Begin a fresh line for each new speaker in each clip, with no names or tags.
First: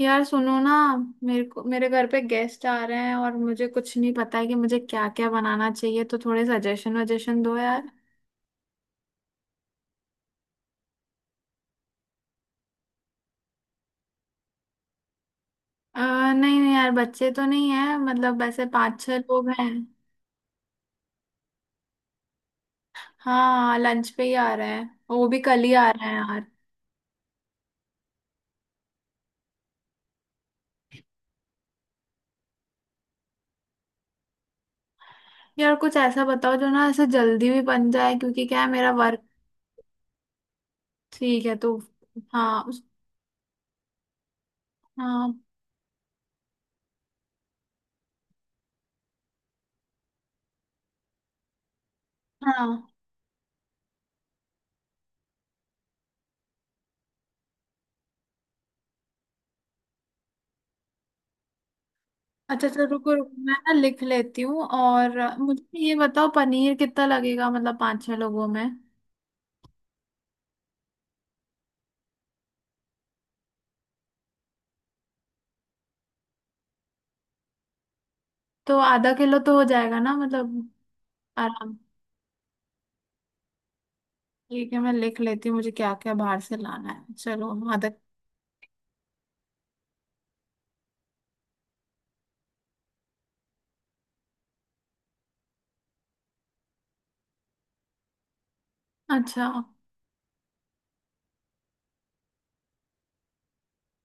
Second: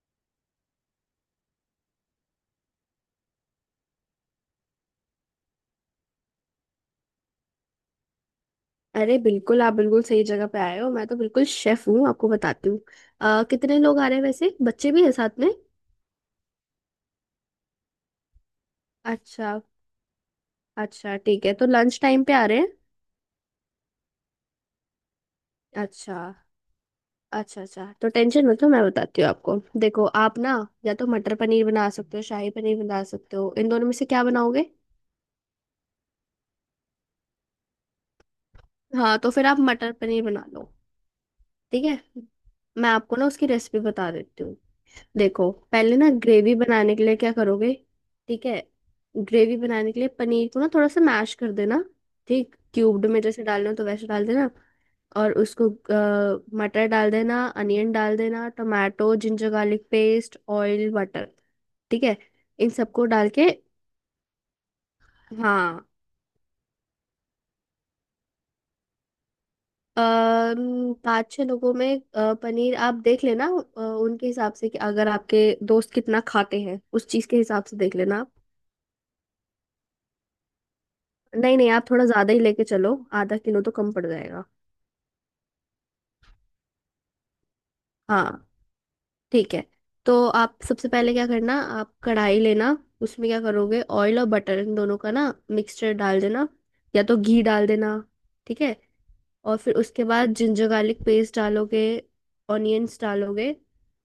यार सुनो ना। मेरे को मेरे घर पे गेस्ट आ रहे हैं और मुझे कुछ नहीं पता है कि मुझे क्या क्या बनाना चाहिए, तो थोड़े सजेशन वजेशन दो यार।
अरे बिल्कुल, आप बिल्कुल सही जगह पे आए हो। मैं तो बिल्कुल शेफ हूँ, आपको बताती हूँ। कितने लोग आ रहे हैं वैसे? बच्चे भी हैं साथ में?
अ, नहीं नहीं यार, बच्चे तो नहीं है, मतलब वैसे पाँच छह लोग
अच्छा।
हैं।
अच्छा ठीक है, तो लंच टाइम पे आ रहे हैं।
हाँ, लंच पे ही आ रहे हैं। और वो भी कल ही आ रहे हैं
अच्छा।
यार।
अच्छा अच्छा, तो टेंशन मत लो, मैं बताती हूँ आपको। देखो, आप ना या तो मटर पनीर बना सकते हो, शाही पनीर बना सकते हो। इन दोनों में से क्या बनाओगे?
यार कुछ ऐसा बताओ जो ना ऐसे जल्दी भी बन जाए, क्योंकि क्या है मेरा
हाँ,
वर्क।
तो फिर आप मटर पनीर बना लो।
ठीक है तो।
ठीक है,
हाँ उस।
मैं आपको ना उसकी रेसिपी बता देती हूँ।
हाँ।
देखो, पहले ना ग्रेवी बनाने के लिए क्या करोगे। ठीक है, ग्रेवी बनाने के लिए पनीर को ना थोड़ा सा मैश कर देना। ठीक,
हाँ।
क्यूब्ड में जैसे डालना हो तो वैसे डाल देना। और उसको मटर डाल देना, अनियन डाल देना, tomato, ginger garlic paste, oil, butter. ठीक है,
अच्छा
इन
अच्छा,
सबको
रुको
डाल
रुको,
के।
मैं ना लिख लेती हूँ। और मुझे
हाँ,
ये बताओ पनीर कितना लगेगा, मतलब पाँच छह लोगों में।
5 6 लोगों में पनीर आप देख लेना, उनके हिसाब से कि अगर आपके दोस्त कितना खाते हैं उस चीज के हिसाब से देख लेना।
तो आधा किलो तो हो जाएगा ना, मतलब।
नहीं नहीं,
आराम।
आप थोड़ा ज्यादा ही लेके चलो, आधा किलो तो कम पड़ जाएगा।
ठीक है, मैं लिख लेती हूँ मुझे क्या क्या बाहर से लाना है। चलो, आधा।
हाँ, ठीक है। तो आप सबसे पहले क्या करना, आप कढ़ाई लेना, उसमें क्या करोगे, ऑयल और बटर इन दोनों का ना मिक्सचर डाल देना, या तो घी डाल देना। ठीक है।
अच्छा।
और फिर उसके बाद जिंजर गार्लिक पेस्ट डालोगे, ऑनियंस डालोगे,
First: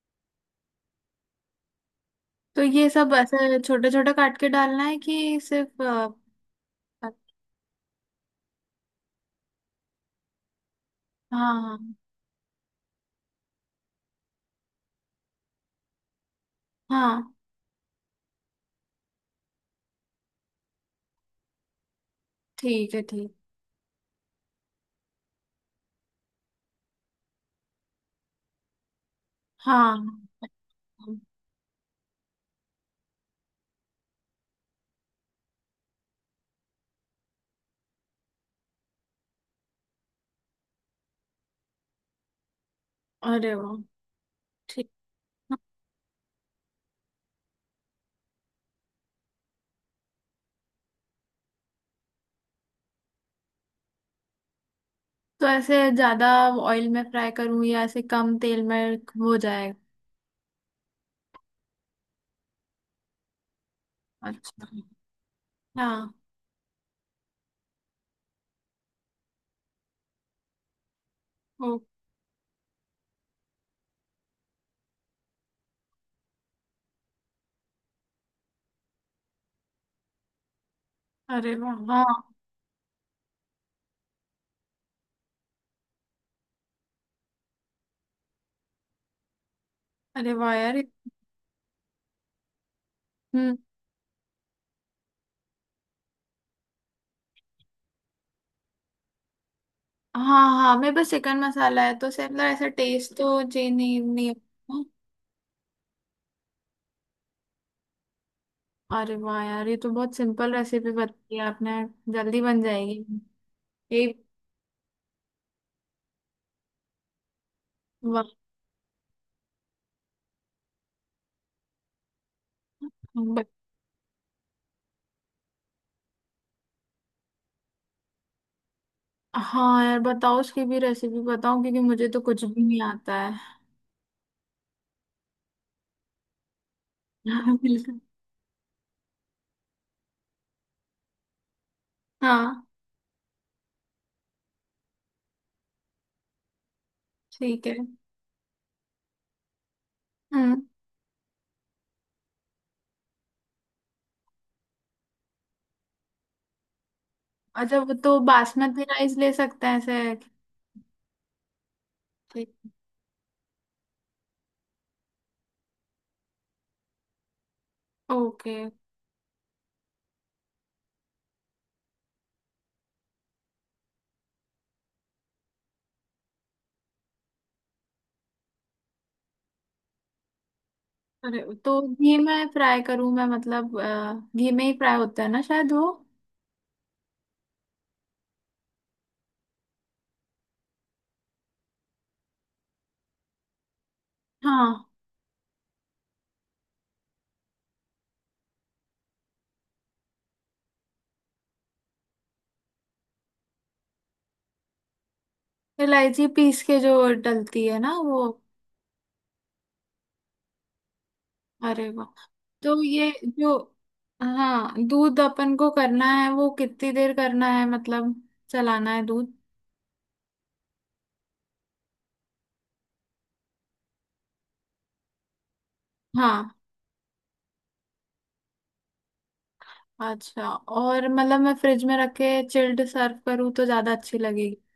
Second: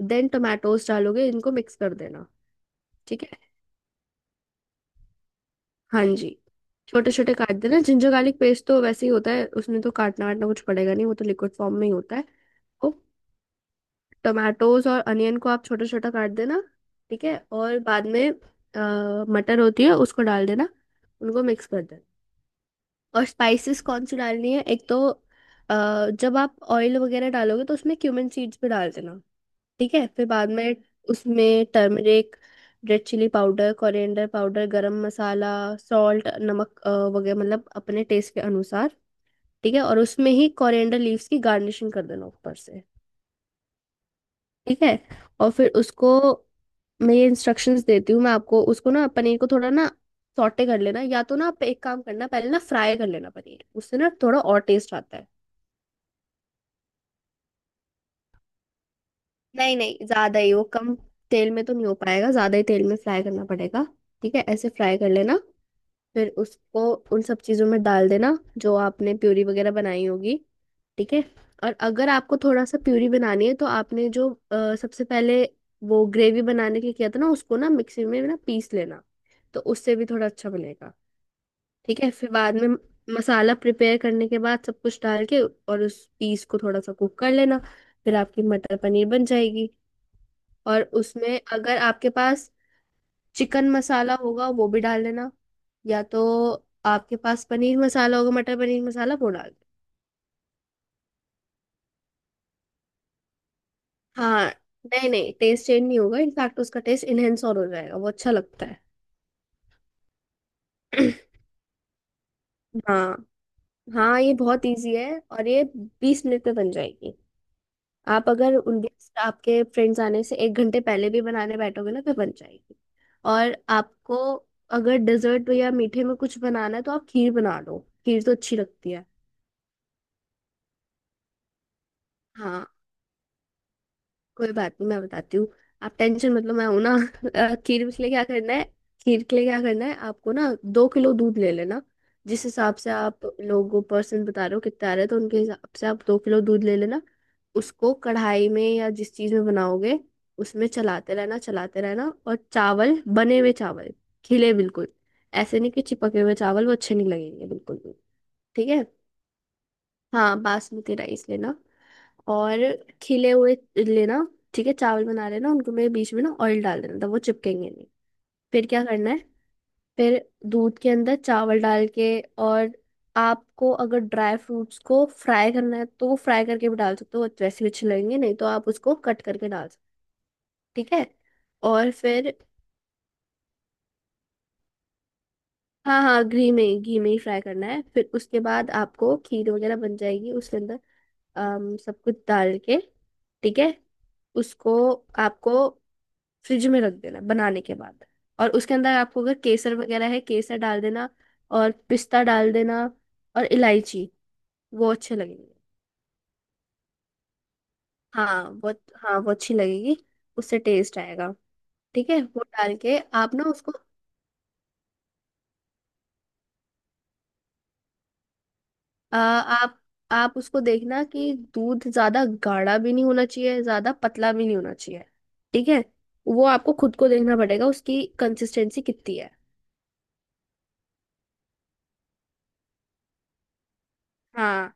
देन टोमेटोज डालोगे, इनको मिक्स कर देना।
तो ये सब
ठीक है।
ऐसे छोटे छोटे काट के डालना है कि सिर्फ
हाँ जी,
अ-
छोटे छोटे काट देना। जिंजर गार्लिक पेस्ट तो वैसे ही होता है, उसमें तो काटना वाटना कुछ पड़ेगा नहीं, वो तो लिक्विड फॉर्म
हाँ।
में ही होता है। तो टोमेटोज और अनियन को आप छोटा छोटा काट देना।
हाँ।
ठीक है, और बाद में मटर होती है उसको डाल देना, उनको मिक्स कर देना।
ठीक है।
और
ठीक।
स्पाइसेस कौन सी डालनी है, एक तो जब आप ऑयल वगैरह डालोगे तो उसमें क्यूमिन सीड्स भी डाल देना। ठीक
हाँ
है, फिर बाद में
हाँ,
उसमें turmeric, red chili powder, coriander powder, garam masala, salt, नमक वगैरह, मतलब अपने टेस्ट के अनुसार। ठीक है, और उसमें ही कोरिएंडर लीव्स की गार्निशिंग कर देना ऊपर से।
अरे वाह।
ठीक है।
ठीक।
और फिर उसको, मैं ये इंस्ट्रक्शंस देती हूँ मैं आपको, उसको ना पनीर को थोड़ा ना सॉटे कर लेना, या तो ना आप एक काम करना, पहले ना फ्राई कर लेना पनीर, उससे ना थोड़ा और टेस्ट आता है।
तो ऐसे ज्यादा ऑयल में फ्राई करूँ या ऐसे कम तेल में हो जाएगा।
नहीं नहीं, ज्यादा ही, वो कम तेल में तो नहीं हो पाएगा, ज्यादा ही तेल में फ्राई करना पड़ेगा। ठीक है,
अच्छा।
ऐसे फ्राई कर लेना।
हाँ।
फिर उसको उन सब चीजों में डाल देना जो आपने प्यूरी वगैरह बनाई होगी। ठीक है। और
ओ।
अगर आपको थोड़ा सा प्यूरी बनानी है, तो आपने जो सबसे पहले वो ग्रेवी बनाने के लिए किया था ना, उसको ना मिक्सी में ना पीस लेना, तो उससे भी थोड़ा अच्छा बनेगा।
अरे वाह
ठीक है,
हाँ।
फिर बाद में मसाला प्रिपेयर करने के बाद सब कुछ डाल के और उस पीस को थोड़ा सा कुक कर लेना, फिर आपकी मटर पनीर बन जाएगी।
अरे वाह यार।
और उसमें अगर आपके पास
हम्म।
चिकन मसाला होगा वो भी डाल लेना, या तो आपके पास पनीर मसाला होगा, मटर पनीर मसाला, वो डाल
हाँ। हाँ मेरे पास चिकन मसाला है, तो से मतलब ऐसा टेस्ट तो चेंज नहीं नहीं
देना। हाँ,
होगा।
नहीं नहीं, टेस्ट चेंज नहीं होगा, इनफैक्ट उसका टेस्ट इनहेंस और हो जाएगा, वो अच्छा लगता है।
अरे वाह यार, ये तो बहुत सिंपल रेसिपी बताई आपने। जल्दी बन जाएगी
हाँ।
ये।
हाँ, ये बहुत इजी है, और ये 20 मिनट में बन जाएगी।
वाह।
आप अगर उनके, आपके फ्रेंड्स आने से 1 घंटे पहले भी बनाने बैठोगे ना, फिर बन जाएगी।
ब-
और आपको अगर डेजर्ट या मीठे में कुछ बनाना है, तो आप खीर बना लो, खीर तो अच्छी लगती है।
हाँ यार, बताओ उसकी भी रेसिपी बताओ, क्योंकि मुझे तो कुछ भी
हाँ,
नहीं आता है।
कोई बात नहीं, मैं बताती हूँ। आप टेंशन, मतलब मैं हूं ना। खीर
बिल्कुल।
के लिए क्या करना है, खीर के लिए क्या करना है, आपको ना 2 किलो दूध ले लेना। जिस
हाँ।
हिसाब से आप लोगों पर्सन बता रहे हो कितना आ रहा है, तो उनके हिसाब से आप 2 किलो दूध ले लेना।
ठीक है।
उसको कढ़ाई में या जिस चीज में बनाओगे,
हम्म।
उसमें चलाते रहना, चलाते रहना। और चावल, बने हुए चावल, खिले बिल्कुल, ऐसे नहीं कि चिपके हुए चावल, वो अच्छे नहीं लगेंगे बिल्कुल
अच्छा, वो
भी।
तो
ठीक है।
बासमती राइस ले सकते हैं ऐसे।
हाँ, बासमती राइस लेना,
ठीक।
और खिले हुए लेना। ठीक है, चावल बना लेना, उनको में बीच में ना ऑयल डाल देना, तब वो चिपकेंगे नहीं।
ओके।
फिर क्या करना है, फिर दूध के अंदर चावल डाल के, और आपको अगर ड्राई फ्रूट्स को फ्राई करना है, तो वो फ्राई करके भी डाल सकते हो, वो वैसे भी अच्छे लगेंगे, नहीं तो आप उसको कट करके डाल सकते हो, ठीक है।
अरे, तो
और
घी
फिर
में फ्राई करूँ मैं, मतलब घी में ही फ्राई होता है ना शायद वो।
हाँ हाँ, घी में ही फ्राई करना है, फिर उसके बाद आपको खीर वगैरह बन जाएगी उसके अंदर सब कुछ डाल के। ठीक है, उसको
हाँ।
आपको फ्रिज में रख देना बनाने के बाद। और उसके अंदर आपको अगर केसर वगैरह है, केसर डाल देना, और पिस्ता डाल देना, और इलायची, वो अच्छे लगेंगे।
इलायची पीस के जो डलती है ना, वो।
हाँ, वो हाँ, वो अच्छी लगेगी, उससे टेस्ट आएगा।
अरे वाह।
ठीक है, वो
तो
डाल के
ये
आप ना
जो।
उसको,
हाँ, दूध अपन को करना है वो कितनी देर करना है, मतलब चलाना है
आ,
दूध।
आप उसको देखना कि दूध ज्यादा गाढ़ा भी नहीं होना चाहिए, ज्यादा पतला भी नहीं होना चाहिए। ठीक है, वो
हाँ।
आपको खुद को देखना पड़ेगा उसकी कंसिस्टेंसी कितनी है।
अच्छा, और मतलब मैं फ्रिज में रख के चिल्ड सर्व करूँ तो ज्यादा अच्छी लगेगी।
हाँ,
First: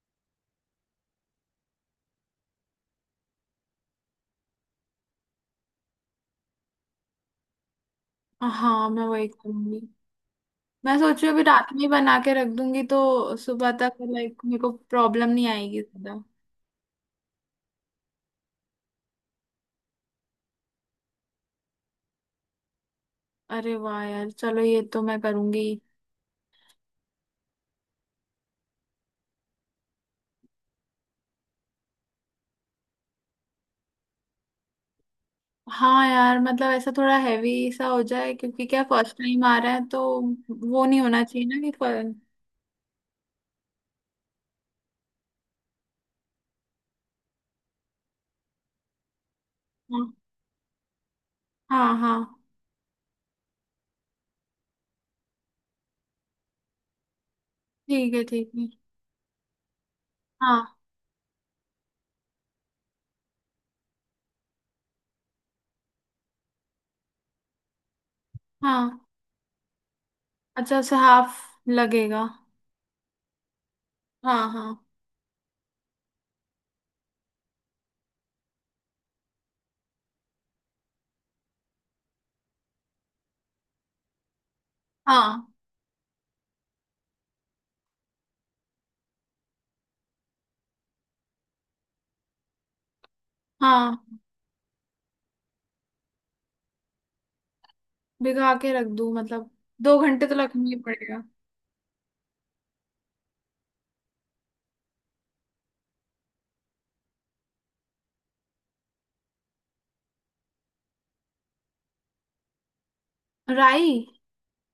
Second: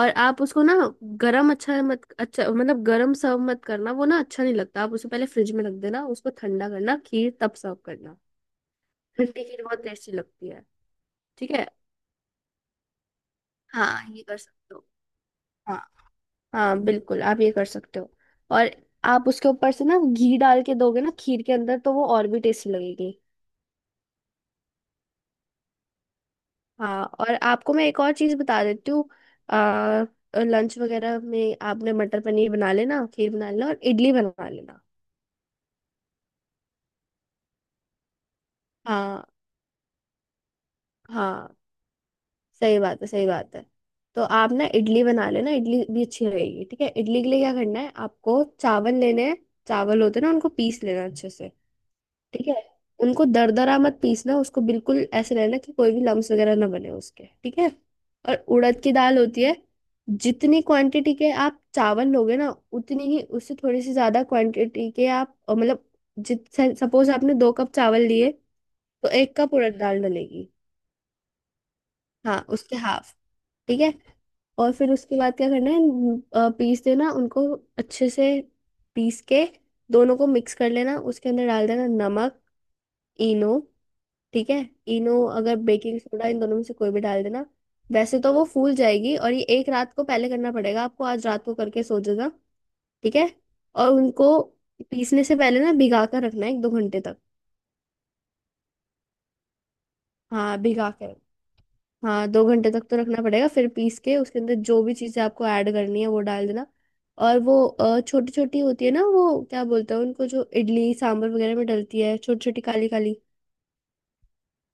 और आप उसको ना गरम, अच्छा मत अच्छा मतलब गरम सर्व मत करना, वो ना अच्छा नहीं लगता। आप उसे पहले फ्रिज में रख देना, उसको ठंडा करना, खीर तब सर्व करना,
हाँ, मैं वही
ठंडी खीर
करूंगी।
बहुत टेस्टी लगती है।
मैं सोच रही हूँ अभी
ठीक है,
रात में ही बना के रख दूंगी, तो सुबह तक
हाँ, ये कर
लाइक मेरे को
सकते हो।
प्रॉब्लम नहीं आएगी
हाँ
ज्यादा।
हाँ, बिल्कुल आप ये कर सकते हो। और आप उसके ऊपर से ना घी डाल के दोगे ना खीर के अंदर, तो वो और भी टेस्टी लगेगी।
अरे वाह यार, चलो ये तो मैं करूंगी।
हाँ, और आपको मैं एक और चीज़ बता देती हूँ। आ, लंच वगैरह में आपने मटर पनीर बना लेना, खीर बना लेना, और इडली बना लेना।
हाँ यार, मतलब ऐसा थोड़ा हैवी सा हो जाए, क्योंकि क्या फर्स्ट
हाँ।
टाइम आ रहा है तो वो नहीं होना चाहिए
हाँ,
ना
सही बात है, सही बात है। तो आप ना इडली बना लेना, इडली भी अच्छी रहेगी। ठीक है, इडली के लिए क्या करना है, आपको चावल लेने हैं, चावल
हाँ।
होते हैं ना, उनको पीस लेना अच्छे से।
हाँ। हाँ,
ठीक है, उनको दरदरा मत पीसना, उसको बिल्कुल ऐसे रहना कि कोई भी लम्स वगैरह ना बने उसके। ठीक है,
ठीक है
और
ठीक है।
उड़द की दाल होती है, जितनी
हाँ
क्वांटिटी के आप चावल लोगे ना, उतनी ही, उससे थोड़ी सी ज्यादा क्वांटिटी के आप मतलब जित सपोज आपने 2 कप चावल लिए,
हाँ।
तो 1 कप उड़द दाल डलेगी।
अच्छा, उसे हाफ लगेगा।
हाँ, उसके हाफ। ठीक है,
हाँ हाँ।
और फिर उसके बाद क्या करना है, पीस देना उनको अच्छे से, पीस के दोनों को मिक्स कर लेना, उसके अंदर डाल देना नमक, इनो। ठीक है, इनो
हाँ।
अगर बेकिंग सोडा, इन दोनों में से कोई भी डाल देना, वैसे तो वो फूल जाएगी। और ये एक रात को पहले करना पड़ेगा आपको, आज रात को करके सो जाना। ठीक है, और
हाँ,
उनको पीसने से पहले ना भिगा कर रखना है 1 2 घंटे तक।
भिगा के रख दूँ मतलब, 2 घंटे तो
हाँ,
रखना ही
भिगा के,
पड़ेगा।
हाँ, 2 घंटे तक तो रखना पड़ेगा, फिर पीस के उसके अंदर जो भी चीज़ें आपको ऐड करनी है वो डाल देना। और वो छोटी छोटी होती है ना, वो क्या बोलते हैं उनको, जो इडली सांभर वगैरह में डलती है, छोटी छोटी काली काली।
राई।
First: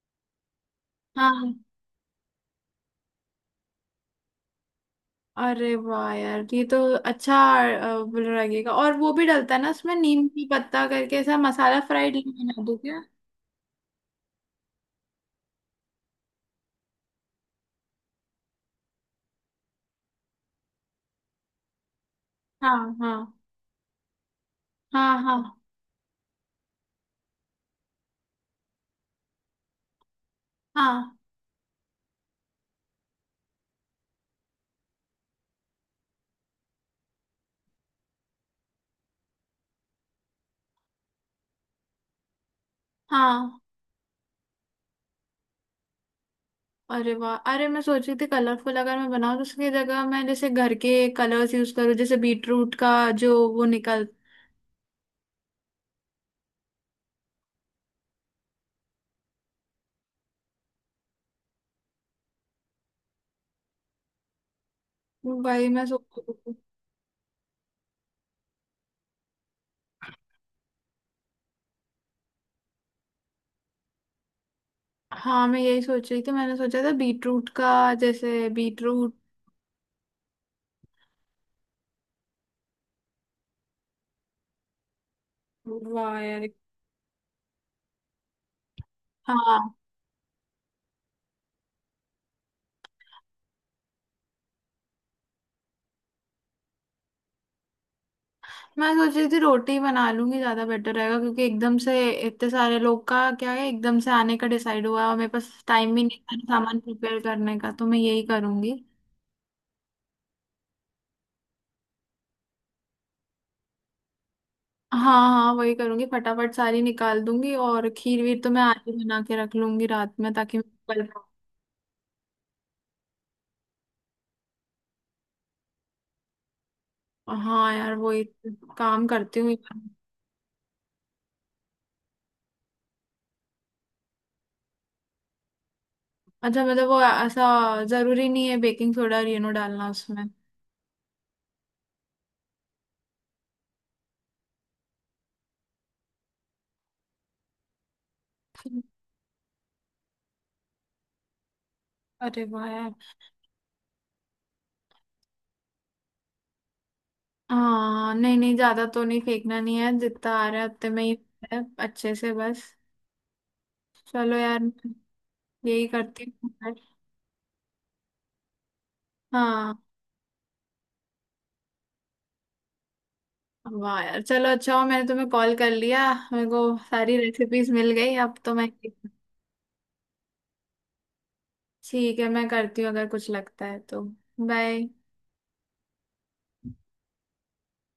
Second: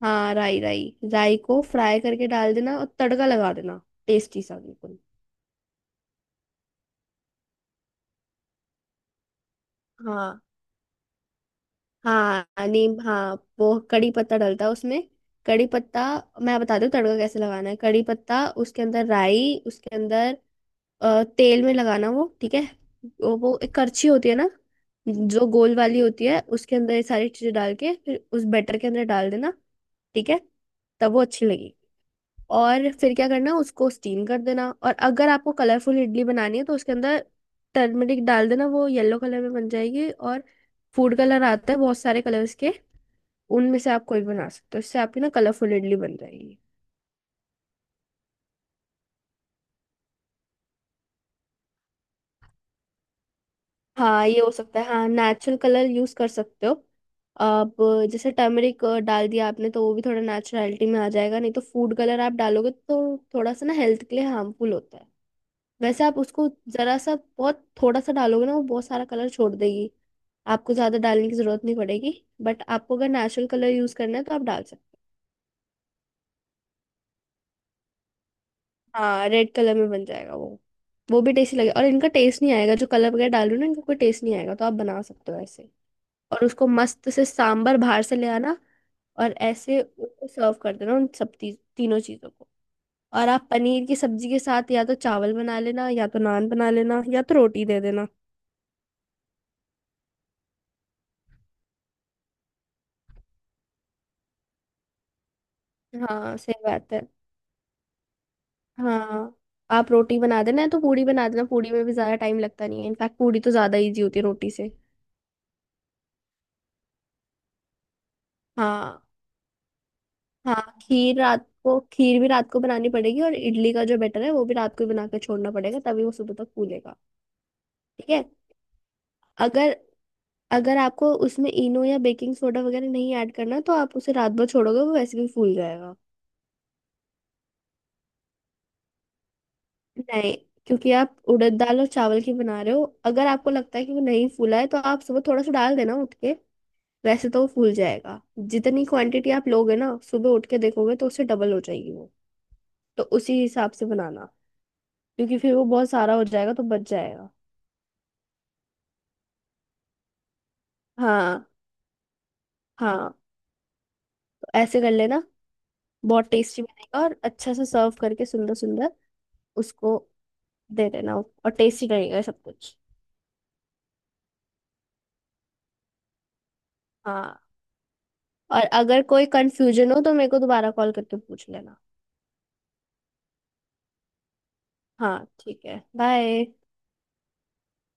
हाँ, राई राई। राई
हाँ।
को फ्राई करके डाल देना और तड़का लगा देना, टेस्टी सा बिल्कुल।
अरे वाह यार, ये तो अच्छा लगेगा। और वो भी डलता है ना उसमें, नीम
हाँ
की पत्ता करके ऐसा मसाला फ्राइड बना
हाँ,
दूँ
नीम,
क्या।
हाँ, वो कड़ी पत्ता डलता है उसमें, कड़ी पत्ता। मैं बताती हूँ तड़का कैसे लगाना है। कड़ी पत्ता उसके अंदर, राई उसके अंदर, तेल में लगाना वो, ठीक है।
हाँ। हाँ।
वो एक करछी होती है ना,
हाँ।
जो
हाँ।
गोल वाली होती है, उसके अंदर ये सारी चीजें डाल के फिर उस बैटर के अंदर डाल देना। ठीक है, तब
हाँ।
वो अच्छी लगेगी। और फिर क्या करना, उसको स्टीम कर देना। और अगर आपको कलरफुल इडली बनानी है, तो उसके अंदर टर्मरिक डाल देना, वो येलो कलर में बन जाएगी। और फूड कलर आता है, बहुत सारे कलर्स के,
हाँ।
उनमें से आप कोई भी बना सकते हो, इससे आपकी ना कलरफुल इडली बन जाएगी।
अरे वाह! अरे मैं सोच रही थी कलरफुल अगर मैं बनाऊँ तो उसकी जगह मैं जैसे घर के कलर्स यूज करूँ, जैसे बीटरूट का जो वो निकल।
हाँ, ये हो सकता है, हाँ, नेचुरल कलर यूज कर सकते हो आप। जैसे टर्मरिक डाल दिया आपने तो वो भी थोड़ा नेचुरलिटी में आ जाएगा, नहीं तो फूड कलर आप डालोगे तो थोड़ा सा ना हेल्थ के लिए हार्मफुल होता है।
भाई, मैं सोच
वैसे आप
रही
उसको
थी।
जरा सा, बहुत थोड़ा सा डालोगे ना, वो बहुत सारा कलर छोड़ देगी, आपको ज्यादा डालने की जरूरत नहीं पड़ेगी, बट आपको अगर नेचुरल कलर यूज करना है तो आप डाल सकते हो।
हाँ मैं यही सोच रही थी, मैंने सोचा था बीटरूट का, जैसे बीटरूट।
हाँ, रेड कलर में बन जाएगा वो भी टेस्टी लगेगा, और इनका टेस्ट नहीं आएगा, जो कलर वगैरह डाल रही हो ना इनका कोई टेस्ट नहीं आएगा, तो आप बना सकते हो ऐसे।
वाह
और
यार।
उसको मस्त से सांबर बाहर से ले आना, और
हाँ,
ऐसे उसको सर्व कर देना उन सब तीनों चीजों को। और आप पनीर की सब्जी के साथ या तो चावल बना लेना, या तो नान बना लेना, या तो रोटी दे देना।
मैं सोच रही थी रोटी बना लूंगी, ज्यादा बेटर रहेगा, क्योंकि एकदम से इतने सारे लोग का क्या है, एकदम से आने का डिसाइड हुआ है और मेरे पास टाइम भी नहीं था
हाँ, सही
सामान
बात है।
प्रिपेयर करने का, तो मैं यही करूंगी।
हाँ, आप रोटी बना देना, या तो पूड़ी बना देना, पूड़ी में भी ज्यादा टाइम लगता नहीं है, इनफैक्ट पूड़ी तो ज्यादा इजी होती है रोटी से।
हाँ। हाँ, वही करूंगी, फटाफट सारी निकाल दूंगी। और खीर वीर तो मैं आज ही
हाँ।
बना के रख लूंगी रात में, ताकि
हाँ,
मैं कल।
खीर, रात को खीर भी रात को बनानी पड़ेगी, और इडली का जो बैटर है वो भी रात को ही बना के छोड़ना पड़ेगा, तभी वो सुबह तक फूलेगा।
हाँ यार,
ठीक
वही
है।
काम करती हूँ।
अगर अगर आपको उसमें इनो या बेकिंग सोडा वगैरह नहीं ऐड करना, तो आप उसे रात भर छोड़ोगे वो वैसे भी फूल जाएगा।
अच्छा, मतलब वो ऐसा जरूरी नहीं है बेकिंग सोडा और नो डालना उसमें।
नहीं, क्योंकि आप उड़द दाल और चावल की बना रहे हो, अगर आपको लगता है कि वो नहीं फूला है तो आप सुबह थोड़ा सा डाल देना उठ के, वैसे तो वो फूल जाएगा। जितनी क्वांटिटी आप लोगे ना, सुबह उठ के देखोगे तो उससे डबल हो जाएगी वो,
अरे वाह यार।
तो उसी हिसाब से बनाना, क्योंकि फिर वो बहुत सारा हो जाएगा तो बच जाएगा।
हाँ नहीं नहीं, ज्यादा तो नहीं, फेंकना नहीं है, जितना आ रहा है उतने में ही
हाँ।
है, अच्छे से बस।
हाँ,
चलो
तो
यार।
ऐसे कर लेना,
यही करती
बहुत
हूँ
टेस्टी
मैं।
बनेगा। और अच्छा से सर्व करके, सुंदर सुंदर
हाँ।
उसको दे देना, और टेस्टी रहेगा सब कुछ।
वाह यार, चलो अच्छा हो मैंने तुम्हें कॉल कर लिया, मेरे को सारी
हाँ,
रेसिपीज मिल गई, अब तो
और
मैं।
अगर कोई कंफ्यूजन हो तो मेरे को दोबारा कॉल करके पूछ लेना।
ठीक है, मैं करती हूँ अगर कुछ लगता है तो। बाय।
हाँ ठीक है, बाय।